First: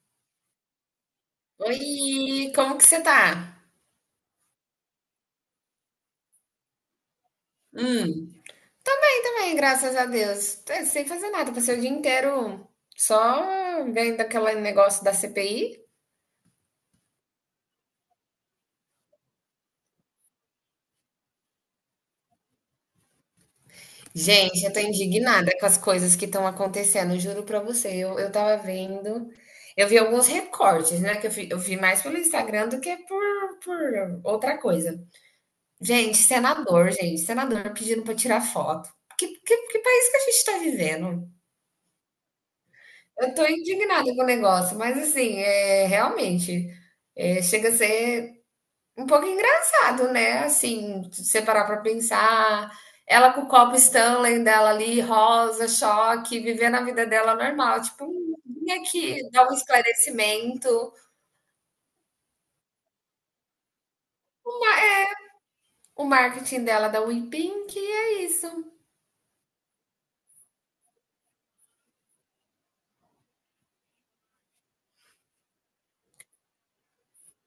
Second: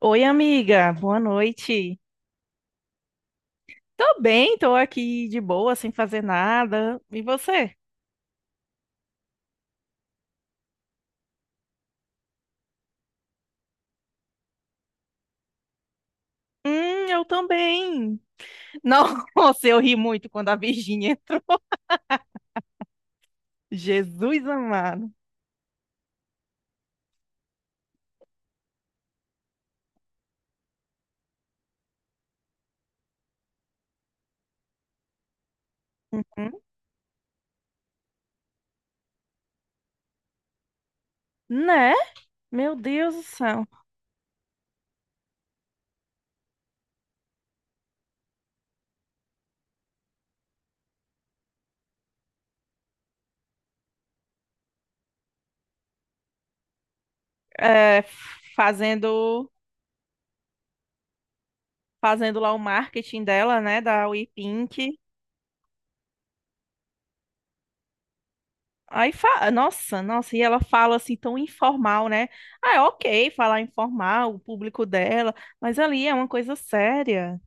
Oi, amiga, boa noite. Oi, como que você tá? Tô bem, tô aqui de boa, sem fazer nada. E você? Hum. Bem também, graças a Deus. Tô sem fazer nada, passei o dia inteiro só vendo aquele negócio da CPI. Eu também. Nossa, eu ri muito quando a Virgínia entrou. Jesus Gente, eu tô amado. indignada com as coisas que estão acontecendo, juro pra você. Eu tava vendo, eu vi alguns recortes, né? Que eu vi mais pelo Instagram do que por outra coisa. Hum? Gente, senador pedindo pra tirar foto. Que país que a gente tá vivendo? Né? Meu Deus do Eu tô céu. indignada com o negócio, mas assim, é realmente chega a ser um pouco engraçado, né? Assim, se você parar pra pensar, ela com o copo Stanley dela ali, rosa, choque, vivendo a vida dela normal. É, Tipo, vim aqui dar fazendo, um esclarecimento." fazendo lá o marketing dela, né, da WePink. O marketing dela da WePink, e é isso. Aí, nossa, e ela fala assim tão informal, né? Ah, é ok falar informal, o público dela, mas ali é uma coisa séria.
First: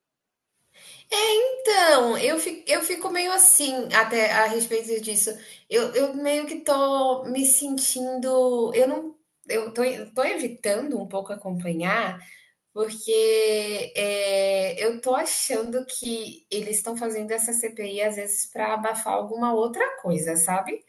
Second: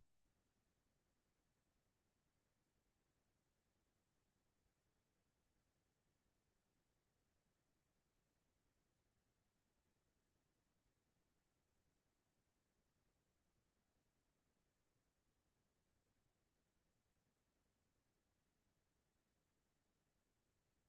Então, eu fico meio assim até a respeito disso. Eu meio que tô me sentindo. Eu não. Eu tô evitando um pouco acompanhar, porque eu tô achando que eles estão fazendo essa CPI às vezes para abafar alguma outra coisa, sabe?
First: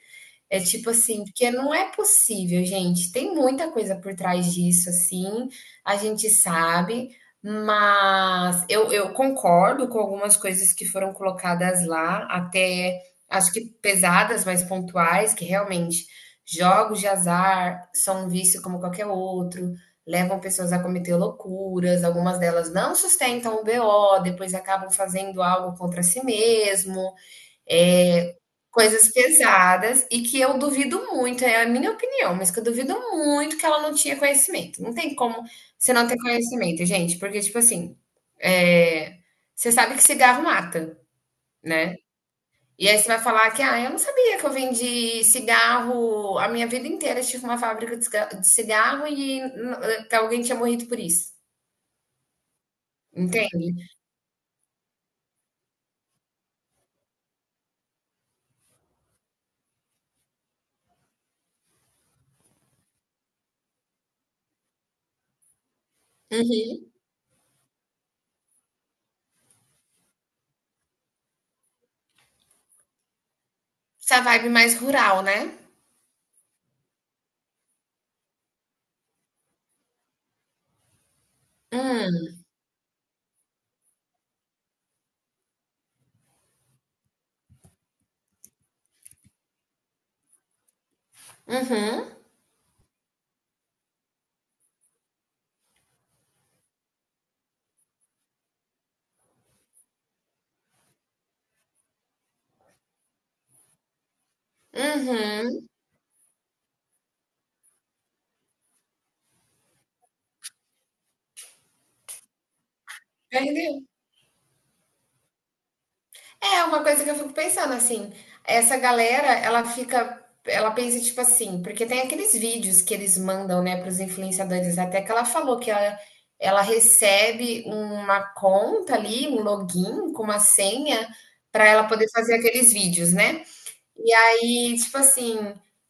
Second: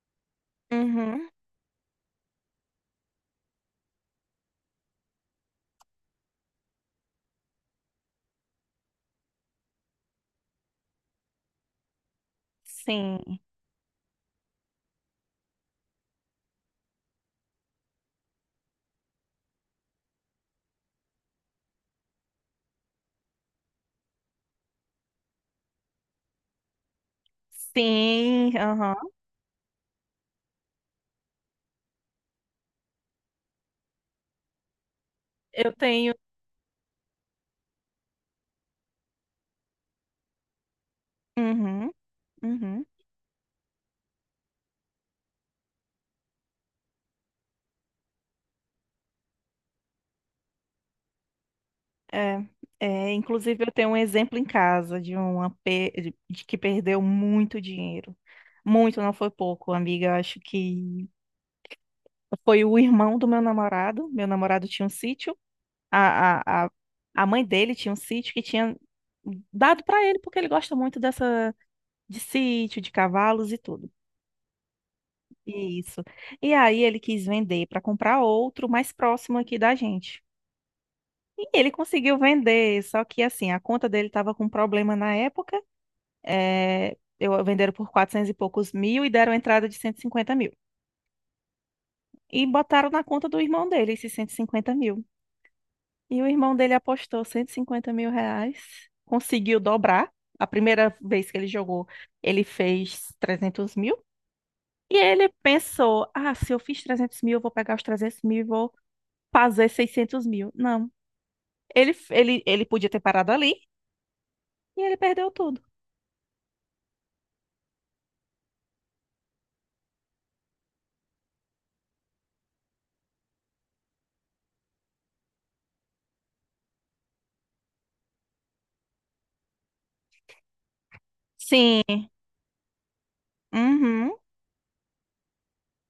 É tipo assim, Uhum. porque não é possível, gente. Tem muita coisa por trás disso, assim, a gente sabe, mas eu concordo com algumas coisas que foram colocadas lá, até Sim. acho que pesadas, mas pontuais, que realmente jogos de azar são um vício como qualquer outro, levam pessoas a cometer loucuras, algumas delas não sustentam o BO, depois acabam fazendo algo contra si mesmo. É, Sim, aham. coisas pesadas e que eu duvido muito, é a minha opinião, mas que eu duvido muito que ela não tinha conhecimento. Não tem como Eu você não tenho. ter conhecimento, gente, porque, tipo assim, eh, você sabe que cigarro mata, Uhum, né? uhum. E aí você vai falar que, ah, eu não sabia que eu vendi cigarro a minha vida inteira, tive uma fábrica de de cigarro e que alguém tinha morrido por isso. É, inclusive Entende? eu tenho um exemplo em casa de de que perdeu muito dinheiro. Muito, não foi pouco, amiga. Eu acho que foi o irmão do meu namorado. Meu namorado tinha um sítio. A, a, a, Uhum. a mãe dele tinha um sítio que tinha dado para ele porque ele gosta muito dessa de sítio, de cavalos e tudo. Essa vibe mais rural, né? Isso. E aí ele quis vender para comprar outro mais próximo aqui da gente. E ele conseguiu Hum, vender, só que assim, a conta dele estava com problema na época. É, eu venderam por 400 e poucos mil e deram entrada de 150 mil. uhum, E botaram na conta do irmão dele esses 150 mil. E o irmão dele apostou 150 mil reais, conseguiu dobrar. A primeira vez que ele jogou, ele fez 300 mil. E ele uhum. pensou: ah, se eu fiz 300 mil, eu vou pegar os 300 mil fazer 600 mil. Não. Ele podia ter parado ali Perdeu. e ele perdeu tudo. É uma coisa que eu fico pensando assim, essa galera, ela pensa tipo assim, porque tem aqueles vídeos que eles mandam, né, para os influenciadores, até que ela falou que ela recebe uma conta ali, um login com uma senha para Sim. ela poder fazer aqueles vídeos, né? E Uhum. aí, tipo assim,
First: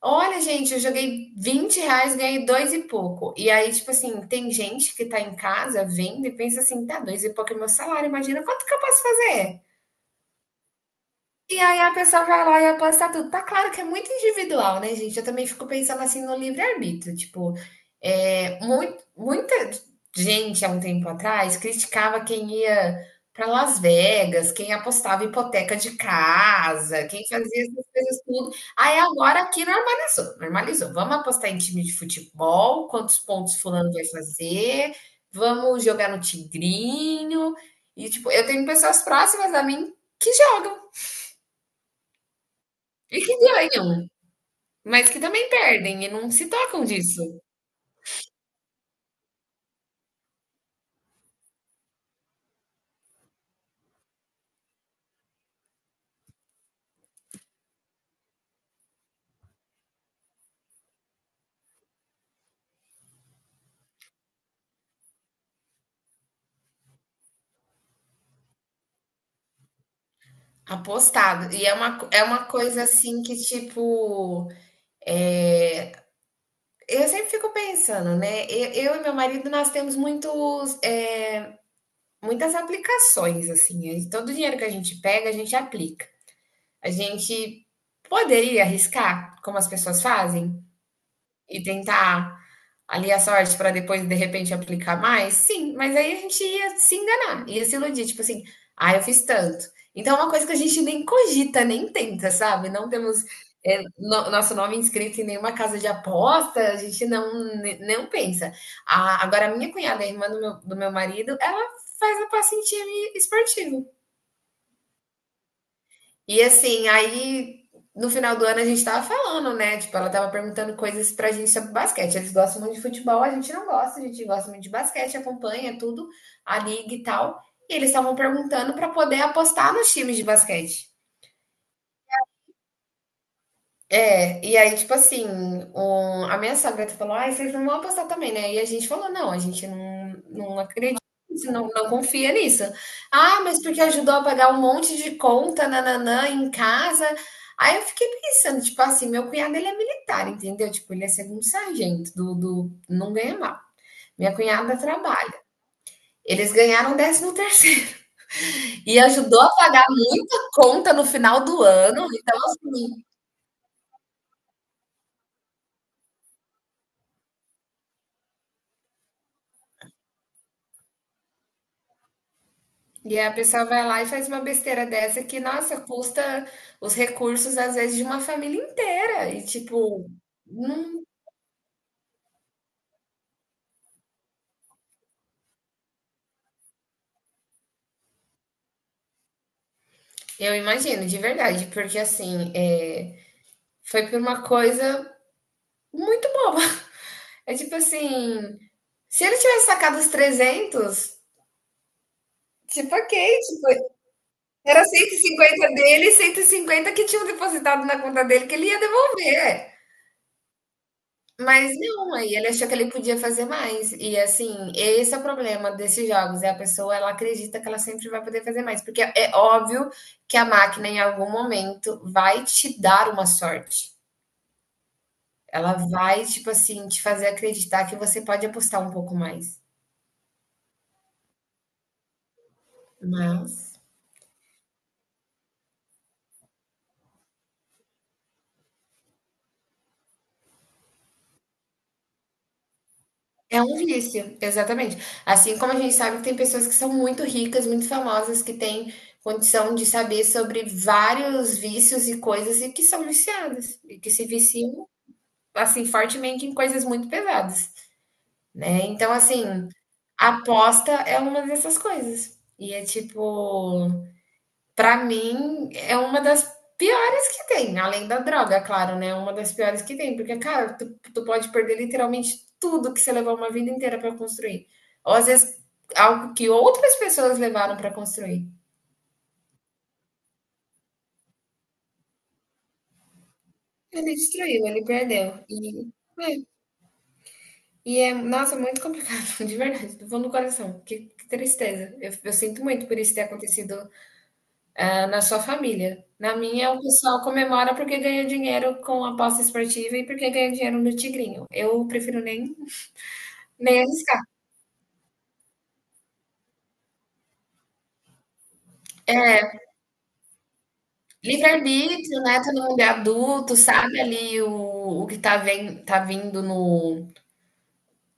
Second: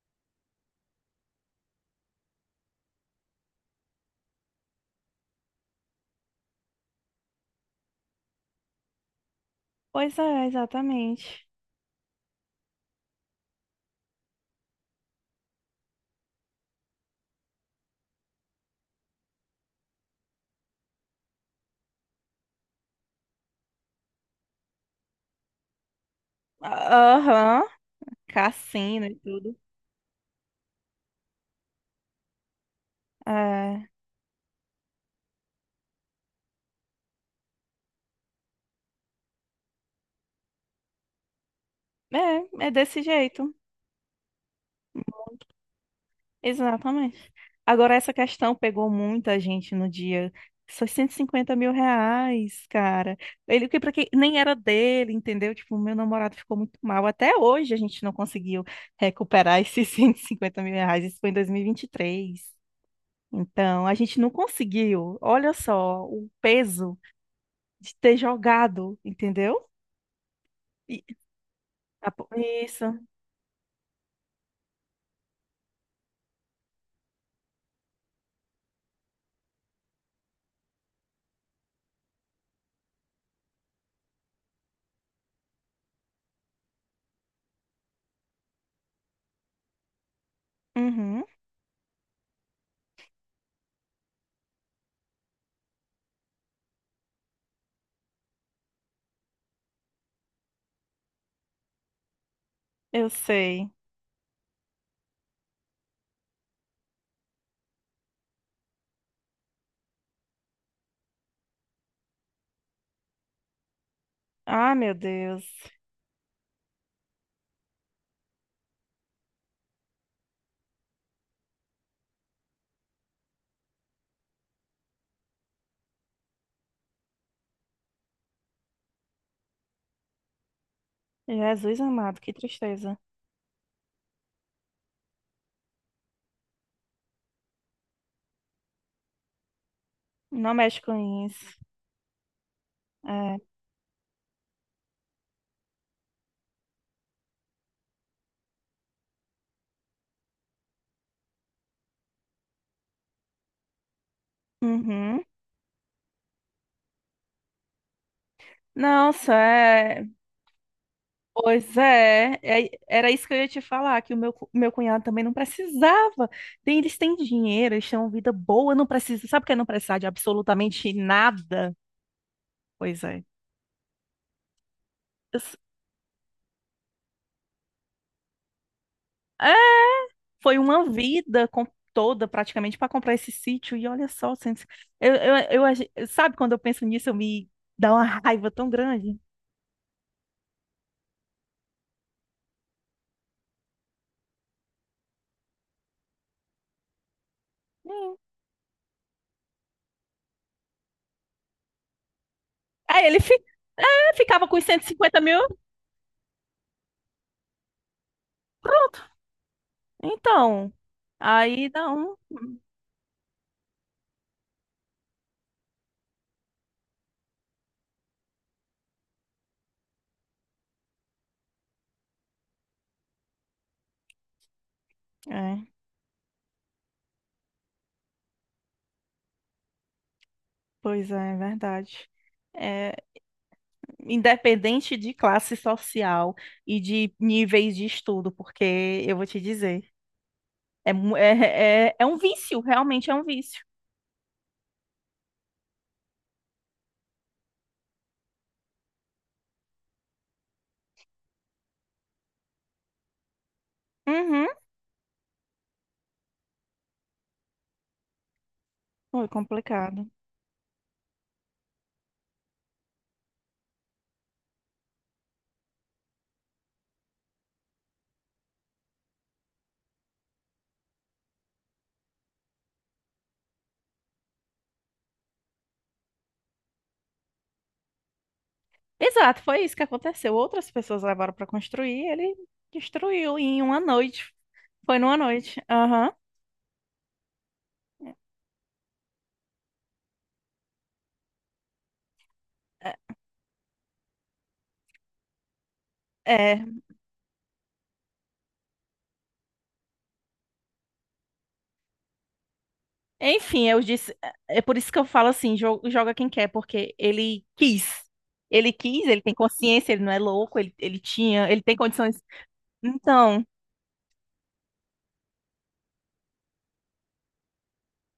olha, gente, eu joguei 20 reais, ganhei dois e pouco. E aí, tipo assim, tem gente que tá em casa vendo e pensa assim, tá, dois e pouco é meu salário, imagina quanto que eu posso fazer? Pois é, exatamente. E aí a pessoa vai lá e aposta tudo. Tá claro que é muito individual, né, gente? Eu também fico pensando assim no livre-arbítrio. Tipo, muito, muita gente há um tempo atrás criticava quem ia para Las Vegas, quem apostava hipoteca de casa, quem fazia Aham. essas coisas tudo. Aí Cassino e agora tudo. aqui normalizou, normalizou. Vamos apostar em time de futebol, quantos pontos É, fulano vai fazer, vamos jogar no tigrinho. E, tipo, eu tenho pessoas próximas a mim que jogam. É desse E que jeito. ganham, mas que também perdem e não se tocam disso. Exatamente. Agora, essa questão pegou muita gente no dia. Só 150 mil reais, cara. Ele que para quem nem era dele, entendeu? Tipo, meu namorado ficou muito mal. Até hoje a gente não conseguiu recuperar esses 150 mil reais. Isso foi em dois mil e vinte e três. Então, a gente não conseguiu. Olha só o peso de ter jogado, entendeu? E- Apostado. E é uma, é uma coisa Isso. assim que, tipo, é, eu sempre fico pensando, né? Eu, e meu marido, nós temos muitos, muitas aplicações, assim. E todo o dinheiro que a gente pega, a gente aplica. A gente poderia arriscar, como as pessoas fazem, Uhum, e tentar ali a sorte para depois, de repente, aplicar mais? Sim, mas aí a gente ia se enganar, ia se iludir, tipo assim, ah, eu fiz tanto. Então é uma coisa que a gente nem cogita, nem tenta, sabe? Não eu temos sei. Nosso nome inscrito em nenhuma casa de aposta, a gente não, não pensa. A- agora, a minha cunhada, a irmã do meu marido, ela faz a pacentinha esportiva. Ah, meu Deus. E assim, aí no final do ano a gente tava falando, né? Tipo, ela tava perguntando coisas pra gente sobre basquete. Eles gostam muito de futebol, a gente não gosta, a gente gosta muito de basquete, acompanha tudo, a liga e tal. E eles estavam perguntando pra poder apostar nos times de basquete. Jesus amado, que tristeza. É, e aí, tipo assim, a minha sogra falou, ai, vocês não vão apostar também, né? E a gente falou, não, a gente não, Não não mexe acredita com nisso, isso. não, não confia nisso. É. Ah, mas porque ajudou a pagar um monte de conta, nananã, em casa. Aí eu fiquei pensando, tipo assim, meu cunhado, ele é militar, entendeu? Tipo, ele é segundo sargento, do, não ganha mal. Minha cunhada Uhum. trabalha. Eles ganharam 13º terceiro e Nossa, ajudou a pagar é. muita conta no final do Pois ano. Então, é. Assim, Era isso que eu ia te falar, que meu cunhado também não precisava. Tem, eles têm dinheiro, eles têm uma vida boa, não precisa. Sabe o que é não precisar de absolutamente nada? Pois e é. aí a pessoa vai lá e faz uma besteira dessa que, Es- nossa, custa os recursos, às vezes, de uma família inteira. E, É, tipo, foi não... toda praticamente para comprar esse sítio. E olha só, Santos, sabe quando eu penso nisso, eu me dá uma raiva tão grande. eu imagino, de verdade, porque, assim, foi por uma coisa muito boba. É tipo Hum. assim, se ele tivesse sacado os trezentos, tipo, Aí ok, ele fica tipo, ficava com os era cento e cento e cinquenta mil. cinquenta dele e 150 que tinham depositado na conta dele que ele ia Pronto. devolver. Então. Aí Mas não, não. aí ele achou que ele podia fazer mais. E assim, esse é o problema desses jogos, é a pessoa, ela acredita que ela sempre vai poder fazer mais, porque é óbvio que a máquina em algum momento vai te dar uma sorte. É, Ela vai, tipo assim, te fazer acreditar que você pode apostar um pouco mais. pois é, é verdade. É, Mas independente de classe social e de níveis de estudo, porque eu vou te dizer, é um vício, realmente é um é vício. um vício, exatamente. Assim como a gente sabe que tem pessoas que são muito ricas, muito famosas, que têm condição de saber sobre vários vícios e coisas e que são viciadas, e que se Uhum. viciam assim, fortemente em coisas muito pesadas, né? Então, Foi assim, complicado. aposta é uma dessas coisas. E é tipo, pra mim, é uma das piores que tem, além da droga, claro, né? Uma das piores que tem, porque, cara, tu pode perder literalmente tudo que você levou uma vida inteira pra construir. Ou às vezes algo que outras pessoas levaram pra construir. Exato, foi isso que aconteceu. Outras pessoas levaram para construir, ele destruiu em uma Ele noite. destruiu, ele Foi numa perdeu. noite. Aham. é, nossa, muito complicado, de verdade, do fundo do coração. Que tristeza. Eu sinto muito É, por isso ter acontecido, ah, na sua família. Na minha, é. o pessoal comemora porque ganha dinheiro com aposta esportiva e porque ganha dinheiro no Tigrinho. Eu prefiro nem, Enfim, nem eu disse, arriscar. é por isso que eu falo assim, joga quem quer, porque ele quis. Ele quis, ele tem consciência, ele não é louco, ele tinha, ele tem Livre-arbítrio, condições. né? Todo mundo é Então, adulto, sabe ali o que tá, tá vindo no,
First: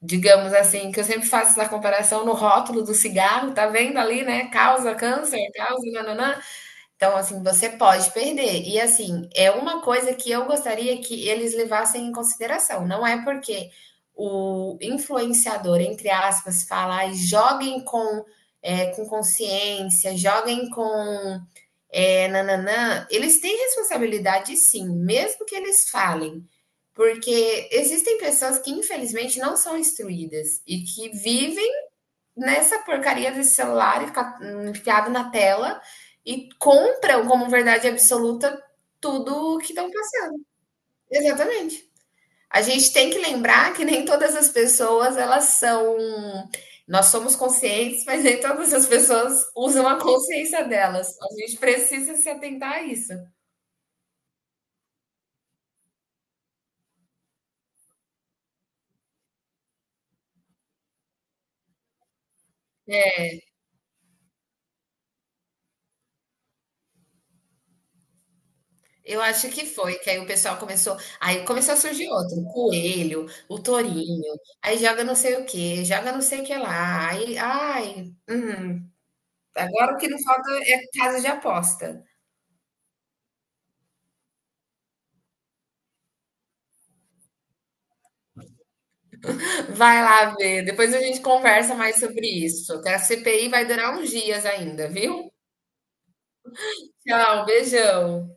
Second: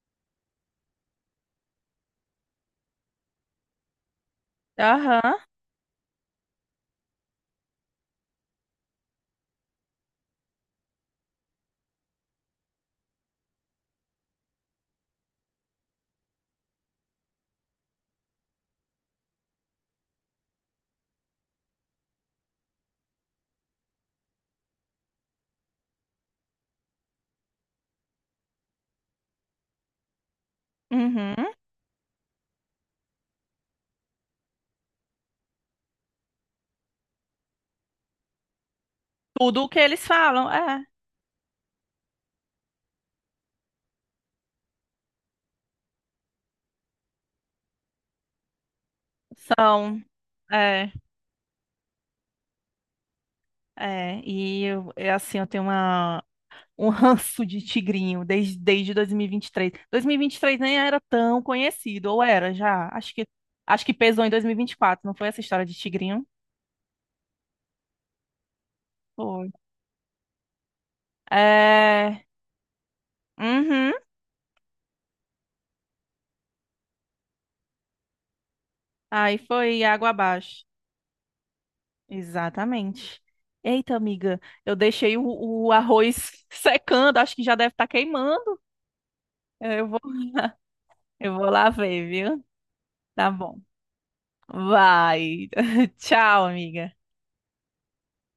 digamos assim, que eu sempre faço essa comparação no rótulo do cigarro, tá vendo ali, né? Causa aham, câncer, causa nananã. Então, assim, você pode perder. E, assim, é uma coisa que eu gostaria que eles levassem em consideração. Não é porque o influenciador, entre aspas, fala, e joguem com, com consciência, joguem com nananã. Eles têm responsabilidade, sim, mesmo que eles falem. Porque existem pessoas que, infelizmente, não são instruídas e que uhum. vivem nessa porcaria desse celular enfiado na tela e compram como verdade absoluta tudo Tudo o que que estão eles passando. falam, Exatamente. A gente tem que lembrar que nem todas as pessoas elas são. Nós somos conscientes, mas nem todas as pessoas usam a são, consciência é, delas. A gente precisa se atentar a isso. é. E eu, é assim, eu tenho uma, um ranço de tigrinho desde 2023. 2023 nem era tão conhecido, ou era já? Acho que pesou em 2024, não foi essa história de tigrinho? Eu acho Foi. que foi, que aí o pessoal começou. Aí começou a surgir É. outro: o coelho, o Uhum. tourinho, aí joga não sei o que joga não sei o que lá. Aí, ai, Aí foi agora o que água não falta abaixo. é casa de aposta. Exatamente. Eita, amiga, eu deixei o, o arroz secando, acho que já deve estar queimando. Eu vou, Vai lá ver, depois a gente eu vou lá conversa mais ver, sobre viu? isso. Que a Tá CPI bom. vai durar uns dias ainda, viu? Vai. Tchau, amiga. Tchau, beijão.